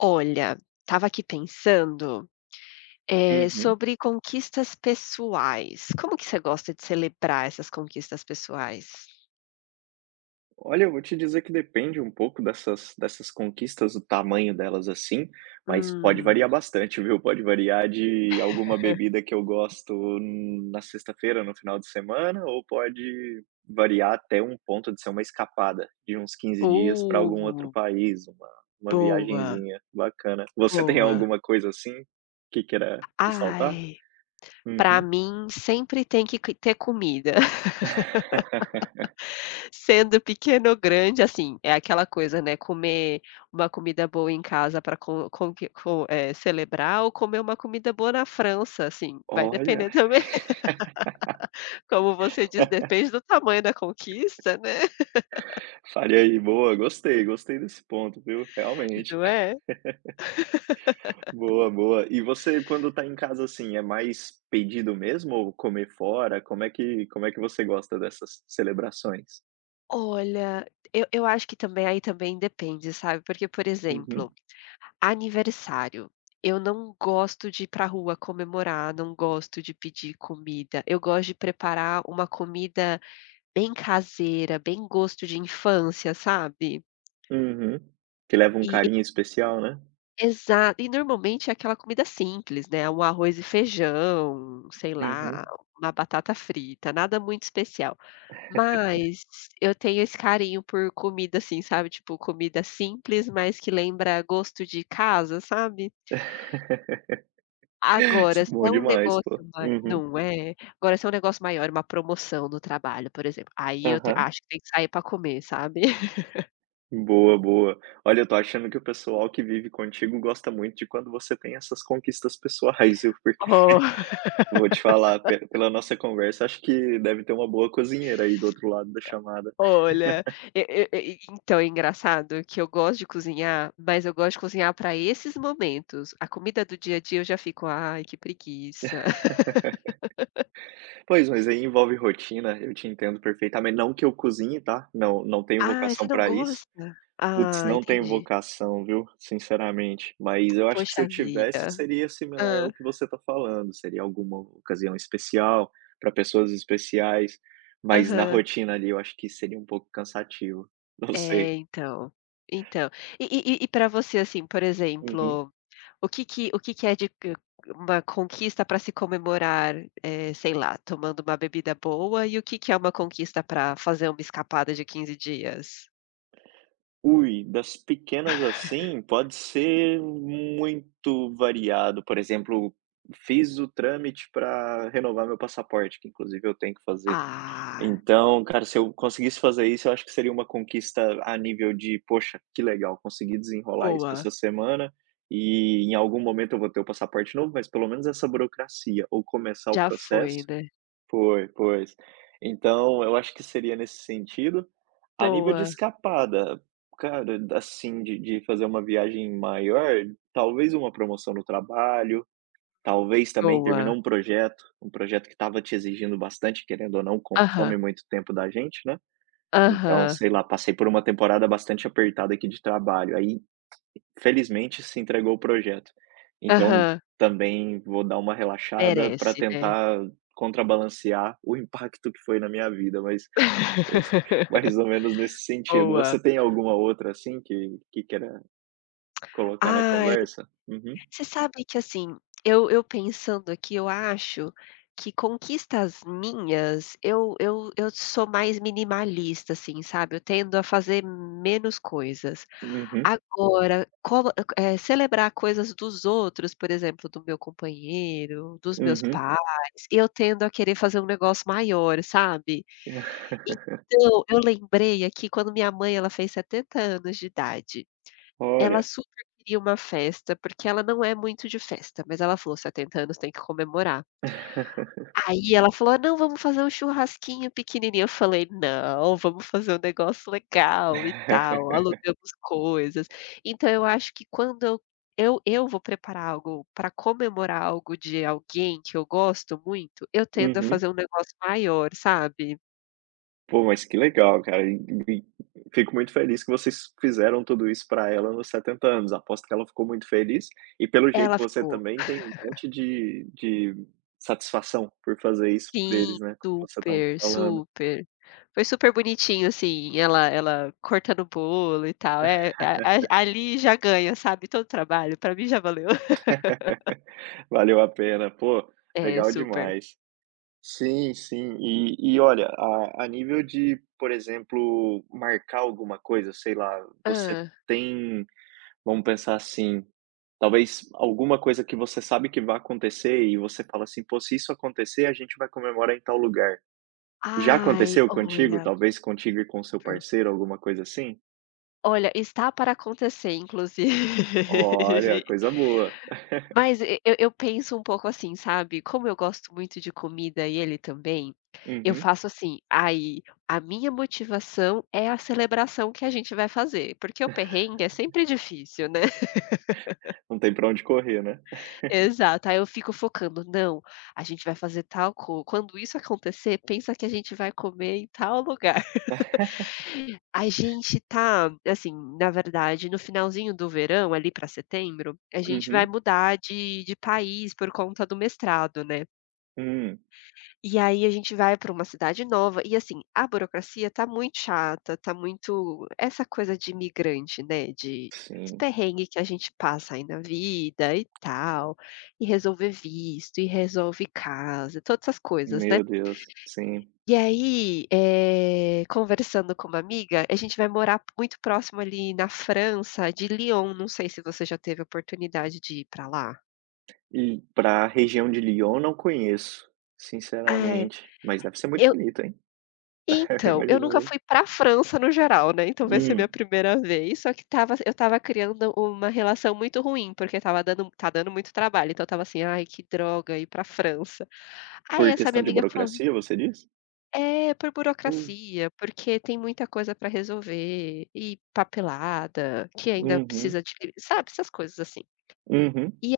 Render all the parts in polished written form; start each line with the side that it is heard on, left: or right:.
left: Olha, estava aqui pensando,
right: Uhum.
left: sobre conquistas pessoais. Como que você gosta de celebrar essas conquistas pessoais?
right: Olha, eu vou te dizer que depende um pouco dessas conquistas, o tamanho delas, assim, mas pode
left: Hum.
right: variar bastante, viu? Pode variar de alguma bebida que eu gosto na sexta-feira, no final de semana, ou pode variar até um ponto de ser uma escapada de uns 15 dias para algum outro
left: Uh,
right: país, uma
left: Boa,
right: viagenzinha bacana. Você tem
left: boa.
right: alguma coisa assim que queira ressaltar?
left: Ai, para
right: Uhum.
left: mim sempre tem que ter comida, sendo pequeno ou grande, assim, é aquela coisa, né, comer uma comida boa em casa para celebrar ou comer uma comida boa na França, assim, vai
right: Olha,
left: depender também. Como você diz, depende do tamanho da conquista, né,
right: faria aí, boa, gostei, gostei desse ponto, viu? Realmente.
left: não é?
right: Boa, boa. E você quando tá em casa, assim, é mais pedido mesmo ou comer fora? Como é que você gosta dessas celebrações?
left: Olha, eu acho que também aí também depende, sabe, porque, por
right: Uhum,
left: exemplo, aniversário, eu não gosto de ir pra rua comemorar, não gosto de pedir comida, eu gosto de preparar uma comida bem caseira, bem gosto de infância, sabe?
right: uhum. Que leva um
left: E
right: carinho especial, né?
left: exato, e normalmente é aquela comida simples, né, um arroz e feijão, sei
right: Uhum.
left: lá, uma batata frita, nada muito especial. Mas eu tenho esse carinho por comida, assim, sabe, tipo comida simples, mas que lembra gosto de casa, sabe.
right: Isso
left: Agora,
right: é
left: se
right: bom
left: é um
right: demais, pô.
left: negócio ma
right: Uhum.
left: não é? Agora se é um negócio maior, uma promoção no trabalho, por exemplo, aí eu te
right: Aham.
left: acho que tem que sair pra comer, sabe.
right: Boa, boa. Olha, eu tô achando que o pessoal que vive contigo gosta muito de quando você tem essas conquistas pessoais, viu, porque vou te falar, pe pela nossa conversa, acho que deve ter uma boa cozinheira aí do outro lado da chamada.
left: Oh, olha, e e então é engraçado que eu gosto de cozinhar, mas eu gosto de cozinhar para esses momentos. A comida do dia a dia eu já fico: "Ai, que preguiça".
right: Pois, mas aí envolve rotina, eu te entendo perfeitamente. Não que eu cozinhe, tá, não tenho
left: Ah, você
right: vocação
left: não
right: para isso.
left: gosta?".
right: Putz,
left: Ah,
right: não tenho
left: entendi.
right: vocação, viu, sinceramente. Mas eu acho que se
left: Poxa
right: eu
left: vida.
right: tivesse, seria similar
left: Hã.
right: ao que você está falando, seria alguma ocasião especial, para pessoas especiais, mas na
left: Aham.
right: rotina ali eu acho que seria um pouco cansativo, não sei.
left: É, então. Então, e e pra você, assim, por
right: Uhum.
left: exemplo, o que que é de q uma conquista pra se comemorar, sei lá, tomando uma bebida boa, e o que que é uma conquista pra fazer uma escapada de 15 dias?
right: Ui, das pequenas assim, pode ser muito variado. Por exemplo, fiz o trâmite para renovar meu passaporte, que inclusive eu tenho que fazer.
left: Ah,
right: Então, cara, se eu conseguisse fazer isso, eu acho que seria uma conquista a nível de: "Poxa, que legal, consegui desenrolar isso
left: boa.
right: essa semana e em algum momento eu vou ter o passaporte novo, mas pelo menos essa burocracia ou começar o
left: Já foi,
right: processo,
left: né.
right: foi, pois". Então, eu acho que seria nesse sentido. A nível de
left: Boa,
right: escapada, cara, assim, de fazer uma viagem maior, talvez uma promoção no trabalho, talvez também terminar
left: boa.
right: um projeto que estava te exigindo bastante, querendo ou não,
left: Aham,
right: consome muito tempo da gente, né. Então,
left: aham,
right: sei lá, passei por uma temporada bastante apertada aqui de trabalho, aí felizmente se entregou o projeto. Então,
left: aham.
right: também vou dar uma relaxada para
left: Merece, né.
right: tentar contrabalancear o impacto que foi na minha vida, mas mais ou menos nesse sentido.
left: Boa.
right: Você tem alguma outra, assim, que queira colocar na
left: Ai,
right: conversa? Uhum.
left: você sabe que, assim, eu pensando aqui, eu acho que conquistas minhas, eu sou mais minimalista, assim, sabe, eu tendo a fazer menos coisas.
right: Uhum.
left: Agora, como celebrar coisas dos outros, por exemplo, do meu companheiro, dos meus
right: Uhum.
left: pais, eu tendo a querer fazer um negócio maior, sabe. Então, eu lembrei aqui quando minha mãe, ela fez 70 anos de idade. Ela
right: Olha.
left: super queria uma festa, porque ela não é muito de festa, mas ela falou: "70 anos tem que comemorar". Aí ela falou: "Ah, "Não, vamos fazer um churrasquinho pequenininho". Eu falei: "Não, vamos fazer um negócio legal e tal", alugamos coisas. Então eu acho que quando eu vou preparar algo para comemorar algo de alguém que eu gosto muito, eu tendo a
right: Uhum.
left: fazer um negócio maior, sabe.
right: Pô, mas que legal, cara. E fico muito feliz que vocês fizeram tudo isso para ela nos 70 anos. Aposto que ela ficou muito feliz e, pelo jeito,
left: Ela
right: você
left: ficou.
right: também tem um monte de satisfação por fazer isso por
left: Sim,
right: eles, né, como você estava
left: super,
right: falando.
left: super. Foi super bonitinho, assim, ela cortando o bolo e tal, é, a ali já ganha, sabe, todo o trabalho, pra mim já valeu.
right: Valeu a pena. Pô,
left: É,
right: legal
left: super.
right: demais. Sim, sim. E olha, a nível de, por exemplo, marcar alguma coisa, sei lá, você
left: Hã.
right: tem. Vamos pensar assim, talvez alguma coisa que você sabe que vai acontecer e você fala assim: "Pô, se isso acontecer, a gente vai comemorar em tal lugar". Já
left: Ai,
right: aconteceu contigo?
left: olha,
right: Talvez contigo e com seu
left: super.
right: parceiro, alguma coisa assim?
left: Olha, está para acontecer inclusive.
right: Olha, coisa boa.
left: Mas e eu penso um pouco assim, sabe, como eu gosto muito de comida e ele também, eu
right: Uhum.
left: faço assim, aí a minha motivação é a celebração que a gente vai fazer, porque o perrengue é sempre difícil, né.
right: Não tem pra onde correr, né.
left: Exato, aí eu fico focando: "Não, a gente vai fazer tal co quando isso acontecer, pensa que a gente vai comer em tal lugar". A gente tá, assim, na verdade, no finalzinho do verão, ali para setembro, a gente vai
right: Uhum.
left: mudar de país por conta do mestrado, né.
right: Hum.
left: E aí a gente vai para uma cidade nova e, assim, a burocracia tá muito chata, tá muito essa coisa de imigrante, né, de os
right: Sim.
left: perrengue que a gente passa aí na vida e tal, e resolver visto, e resolve casa, todas essas coisas, né.
right: Meu Deus, sim.
left: E aí, conversando com uma amiga, a gente vai morar muito próximo ali na França de Lyon, não sei se você já teve a oportunidade de ir para lá.
right: E pra região de Lyon, não conheço, sinceramente, mas deve ser muito
left: É,
right: bonito, hein.
left: então, eu
right: Imagino
left: nunca
right: eu.
left: fui para a França no geral, né, então vai ser minha
right: Hum.
left: primeira vez, só que estava eu estava criando uma relação muito ruim, porque estava dando tá dando muito trabalho, então eu estava assim: "Ai, que droga ir para a França". Aí
right: Por
left: essa minha
right: questão de
left: amiga falou.
right: burocracia, você diz?
left: É, por
right: Uh.
left: burocracia, porque tem muita coisa para resolver, e papelada, que ainda precisa
right: Uhum,
left: de sabe, essas coisas assim.
right: uhum.
left: E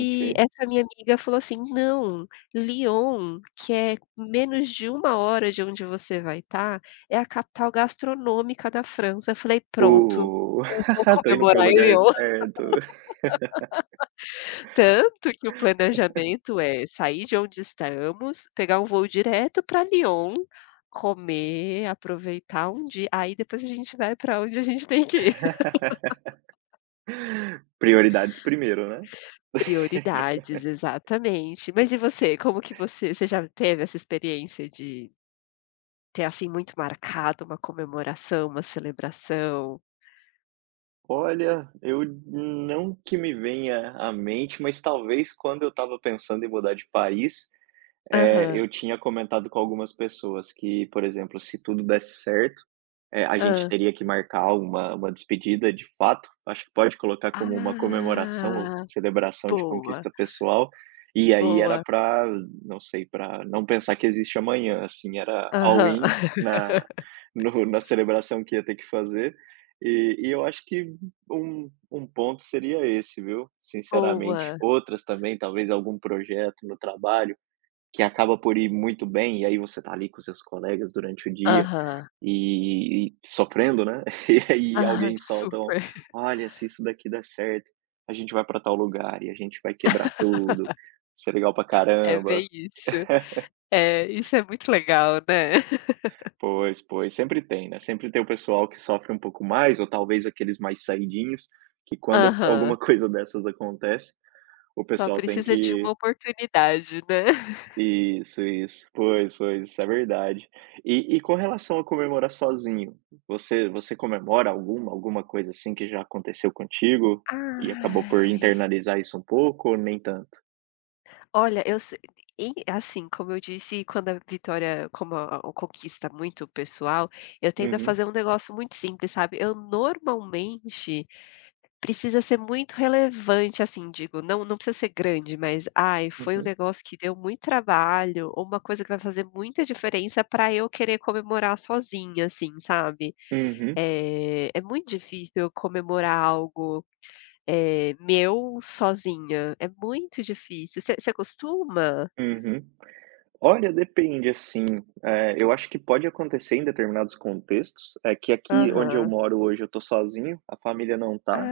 right: Ok.
left: essa minha amiga falou assim: "Não, Lyon, que é menos de uma hora de onde você vai estar, é a capital gastronômica da França". Eu falei: "Pronto,
right: O
left: eu vou
right: tô indo para o
left: comemorar em
right: lugar
left: Lyon".
right: certo.
left: Tanto que o planejamento é sair de onde estamos, pegar um voo direto para Lyon, comer, aproveitar um dia, aí depois a gente vai para onde a gente tem que ir.
right: Prioridades primeiro, né.
left: Prioridades, exatamente. Mas e você, como que você já teve essa experiência de ter, assim, muito marcado uma comemoração, uma celebração.
right: Olha, eu não que me venha à mente, mas talvez quando eu estava pensando em mudar de país,
left: Aham.
right: eu tinha comentado com algumas pessoas que, por exemplo, se tudo desse certo, a gente
left: Hã.
right: teria que marcar uma despedida de fato, acho que pode colocar como uma comemoração ou
left: Ah,
right: celebração de
left: boa,
right: conquista pessoal, e aí era
left: boa.
right: para, não sei, para não pensar que existe amanhã, assim, era all
left: Aham.
right: in na no na celebração que ia ter que fazer, e eu acho que um ponto seria esse, viu, sinceramente.
left: Boa.
right: Outras também, talvez algum projeto no trabalho, que acaba por ir muito bem, e aí você tá ali com seus colegas durante o dia
left: Aham.
right: e sofrendo, né, e aí
left: Aham,
right: alguém solta um:
left: super.
right: "Olha, se isso daqui der certo, a gente vai pra tal lugar e a gente vai quebrar tudo, isso é legal pra
left: É
right: caramba".
left: bem isso. É, isso é muito legal, né.
right: Pois, pois, sempre tem, né, sempre tem o pessoal que sofre um pouco mais ou talvez aqueles mais saidinhos, que quando
left: Aham.
right: alguma coisa dessas acontece, o
left: Só
right: pessoal tem
left: precisa de uma
right: que.
left: oportunidade, né.
right: Isso, isso. Pois, pois, isso é verdade. E com relação a comemorar sozinho, você comemora alguma coisa, assim, que já aconteceu contigo e acabou por
left: Ai.
right: internalizar isso um pouco ou nem tanto?
left: Olha, eu se e assim, como eu disse, quando a vitória como a conquista muito pessoal, eu tendo a fazer
right: Uhum,
left: um negócio muito simples, sabe. Eu normalmente precisa ser muito relevante, assim, digo, não precisa ser grande, mas, ai, foi um
right: uhum,
left: negócio que deu muito trabalho ou uma coisa que vai fazer muita diferença para eu querer comemorar sozinha, assim, sabe.
right: uhum,
left: É muito difícil eu comemorar algo, eh, meu sozinha, é muito difícil. Você costuma?
right: uhum. Olha, depende, assim, eu acho que pode acontecer em determinados contextos, é que aqui onde eu
left: Aham.
right: moro hoje eu tô sozinho, a família não tá,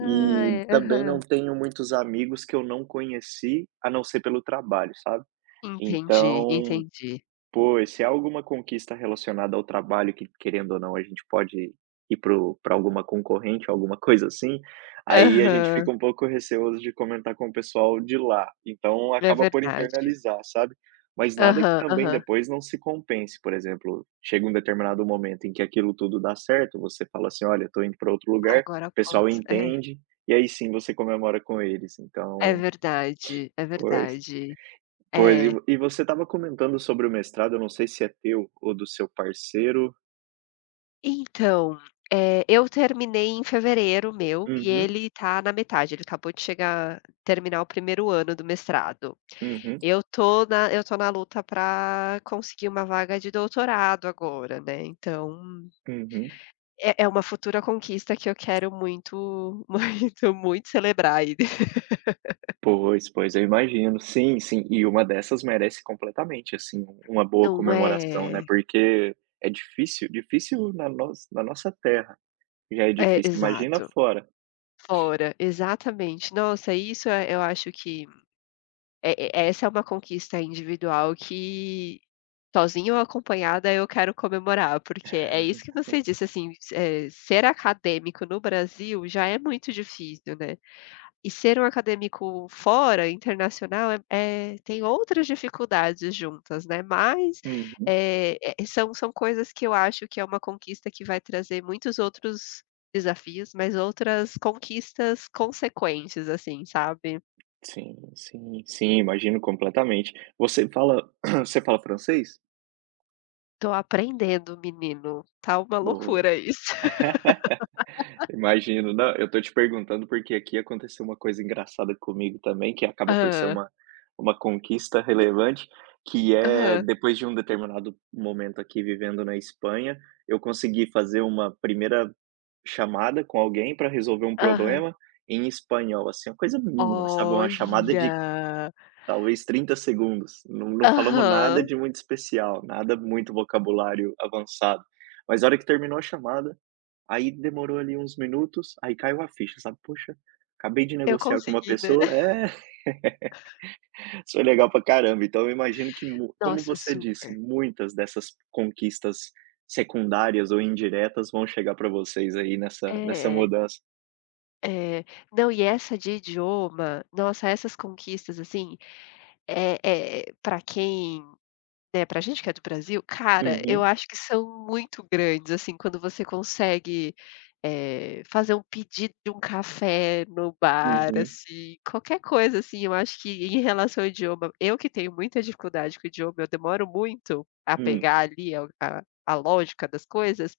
right: e também não
left: aham.
right: tenho muitos amigos que eu não conheci, a não ser pelo trabalho, sabe.
left: Entendi,
right: Então,
left: entendi.
right: pô, se há alguma conquista relacionada ao trabalho que, querendo ou não, a gente pode ir para pra alguma concorrente, alguma coisa assim, aí a gente
left: Aham,
right: fica um pouco receoso de comentar com o pessoal de lá, então
left: é
right: acaba por
left: verdade.
right: internalizar, sabe. Mas nada que
left: Aham,
right: também
left: aham.
right: depois não se compense, por exemplo, chega um determinado momento em que aquilo tudo dá certo, você fala assim: "Olha, estou indo para outro lugar",
left: Agora
right: o pessoal
left: posso. É,
right: entende, e aí sim você comemora com eles,
left: é
right: então,
left: verdade, é
right: pô é.
left: verdade.
right: Pois, e
left: É.
right: vo e você estava comentando sobre o mestrado, eu não sei se é teu ou do seu parceiro.
left: Então, eu terminei em fevereiro o meu, e
right: Uhum,
left: ele tá na metade, ele acabou de chegar terminar o primeiro ano do mestrado.
right: uhum,
left: Eu tô na luta pra conseguir uma vaga de doutorado agora, né, então
right: uhum.
left: É uma futura conquista que eu quero muito, muito, muito celebrar aí.
right: Pois, pois, eu imagino. Sim, sim, e uma dessas merece completamente, assim, uma boa
left: Não
right: comemoração, né,
left: é?
right: porque é difícil na nossa terra, já é
left: É,
right: difícil, imagina
left: exato.
right: fora.
left: Fora, exatamente. Nossa, eu acho que é essa é uma conquista individual que, sozinha ou acompanhada, eu quero comemorar, porque é isso que você disse, assim, ser acadêmico no Brasil já é muito difícil, né. E ser um acadêmico fora, internacional, tem outras dificuldades juntas, né, mas,
right: Uhum.
left: são coisas que eu acho que é uma conquista que vai trazer muitos outros desafios, mas outras conquistas consequentes, assim, sabe.
right: Sim, sim, sim, imagino completamente. Você fala você fala francês?
left: Tô aprendendo, menino, tá uma
right: Ou.
left: loucura isso.
right: Imagino. Não, eu tô te perguntando porque aqui aconteceu uma coisa engraçada comigo também, que acaba por ser
left: Hã.
right: uma conquista relevante, que é
left: Aham.
right: depois de um determinado momento aqui vivendo na Espanha, eu consegui fazer uma primeira chamada com alguém para resolver um
left: Aham.
right: problema em espanhol, assim, uma coisa mínima, sabe, uma chamada de
left: Olha!
right: talvez 30 segundos. Não falamos nada
left: Aham.
right: de muito especial, nada muito vocabulário avançado. Mas a hora que terminou a chamada, aí demorou ali uns minutos, aí caiu a ficha, sabe, "Poxa, acabei de
left: Eu
right: negociar com uma
left: consegui, né.
right: pessoa" é, isso foi legal pra caramba. Então eu imagino que mu como
left: Nossa,
right: você disse,
left: super.
right: muitas dessas conquistas secundárias ou indiretas vão chegar pra vocês aí nessa
left: É.
right: mudança.
left: É. Não, e essa de idioma, nossa, essas conquistas, assim, pra quem né, pra gente que é do Brasil, cara, eu
right: Uhum,
left: acho que são muito grandes, assim, quando você consegue, fazer um pedido de um café no bar,
right: uhum,
left: assim, qualquer coisa, assim, eu acho que em relação ao idioma eu que tenho muita dificuldade com o idioma, eu demoro muito a
right: hum.
left: pegar ali a lógica das coisas,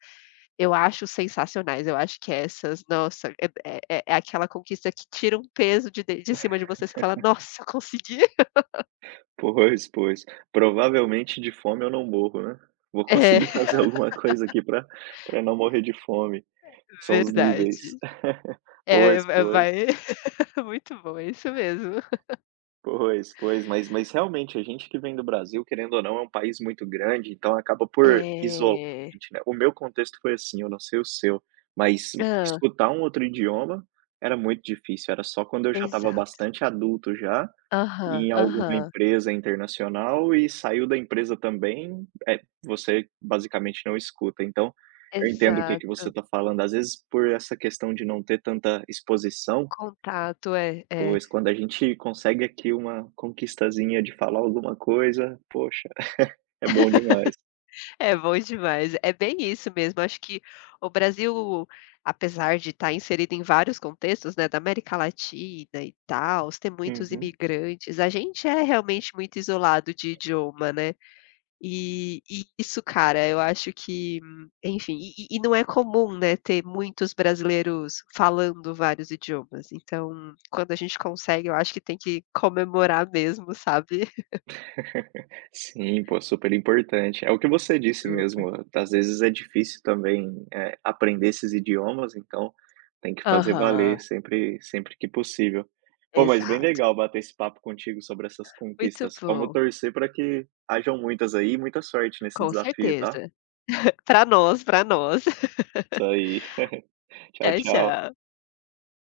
left: eu acho sensacionais, eu acho que é essas, nossa, é aquela conquista que tira um peso de cima de você, você fala: "Nossa, eu consegui".
right: Pois, pois. Provavelmente de fome eu não morro, né. Vou
left: É,
right: conseguir fazer alguma coisa aqui pra para não morrer de fome. São os níveis.
left: verdade. É,
right: Pois,
left: va
right: pois.
left: vai muito bom, é isso mesmo.
right: Pois, pois, mas realmente a gente que vem do Brasil, querendo ou não, é um país muito grande, então acaba por isolar a
left: É.
right: gente, né. O meu contexto foi assim, eu não sei o seu, mas
left: Hã,
right: escutar um outro idioma era muito difícil, era só quando eu já estava
left: exato.
right: bastante adulto já,
left: Aham,
right: em alguma
left: aham,
right: empresa internacional e saiu da empresa também, é, você basicamente não escuta. Então, eu entendo o que você
left: exato.
right: está falando, às vezes por essa questão de não ter tanta exposição.
left: Contato, é, é.
right: Pois, quando a gente consegue aqui uma conquistazinha de falar alguma coisa, poxa, é bom demais.
left: É bom demais. É bem isso mesmo. Acho que o Brasil, apesar de estar inserido em vários contextos, né, da América Latina e tal, ter muitos
right: Uhum.
left: imigrantes, a gente é realmente muito isolado de idioma, né. E isso, cara, eu acho que, enfim, e não é comum, né, ter muitos brasileiros falando vários idiomas. Então, quando a gente consegue, eu acho que tem que comemorar mesmo, sabe.
right: Sim, pô, super importante. É o que você disse
left: Super.
right: mesmo, às vezes é difícil também, aprender esses idiomas, então tem que fazer
left: Aham,
right: valer sempre que possível. Pô, mas bem
left: exato.
right: legal bater esse papo contigo sobre essas
left: Muito
right: conquistas. Vamos
left: bom.
right: torcer para que hajam muitas aí e muita sorte nesse
left: Com
right: desafio, tá?
left: certeza. Pra nós, pra nós.
right: Isso aí. Tchau,
left: Tchau,
right: tchau.
left: tchau.